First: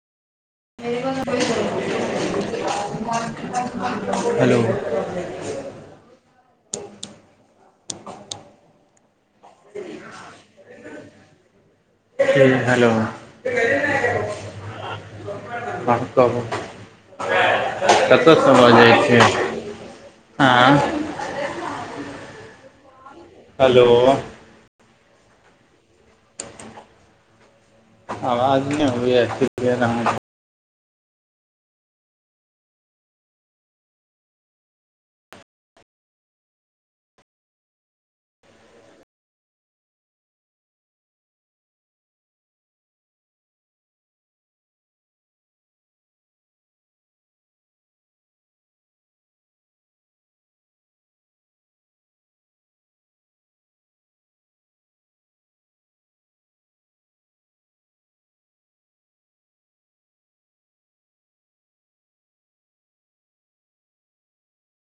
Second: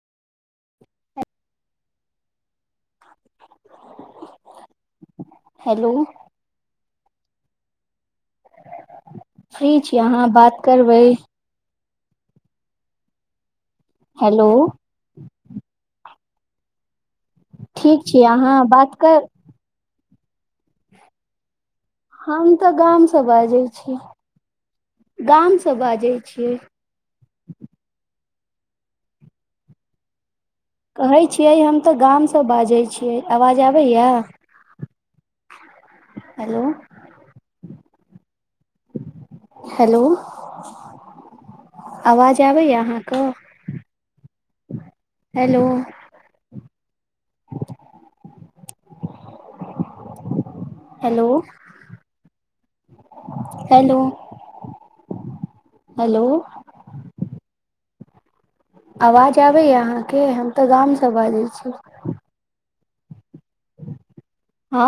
hello hello free छी अहाँ बात करबै हुँ हेलो हेलो हँ कहू ठीक छी कतयसँ अहाँ बजै बात छी कर आँ हम तऽ गामसँ बाजै हेलो छी गामसँ बाजै छियै आवाज नहि आबैय यऽ किलियर आहाँक कहै छियै हम तऽ गामसँ बाजै छियै आवाज आबै यऽ हेलो हेलो आवाज आबैया अहाँके हेलो [inaudible] हेलो हेलो हेलो आवाज आबैया अहाँके हम तऽ गामसँ बाजै छी हँ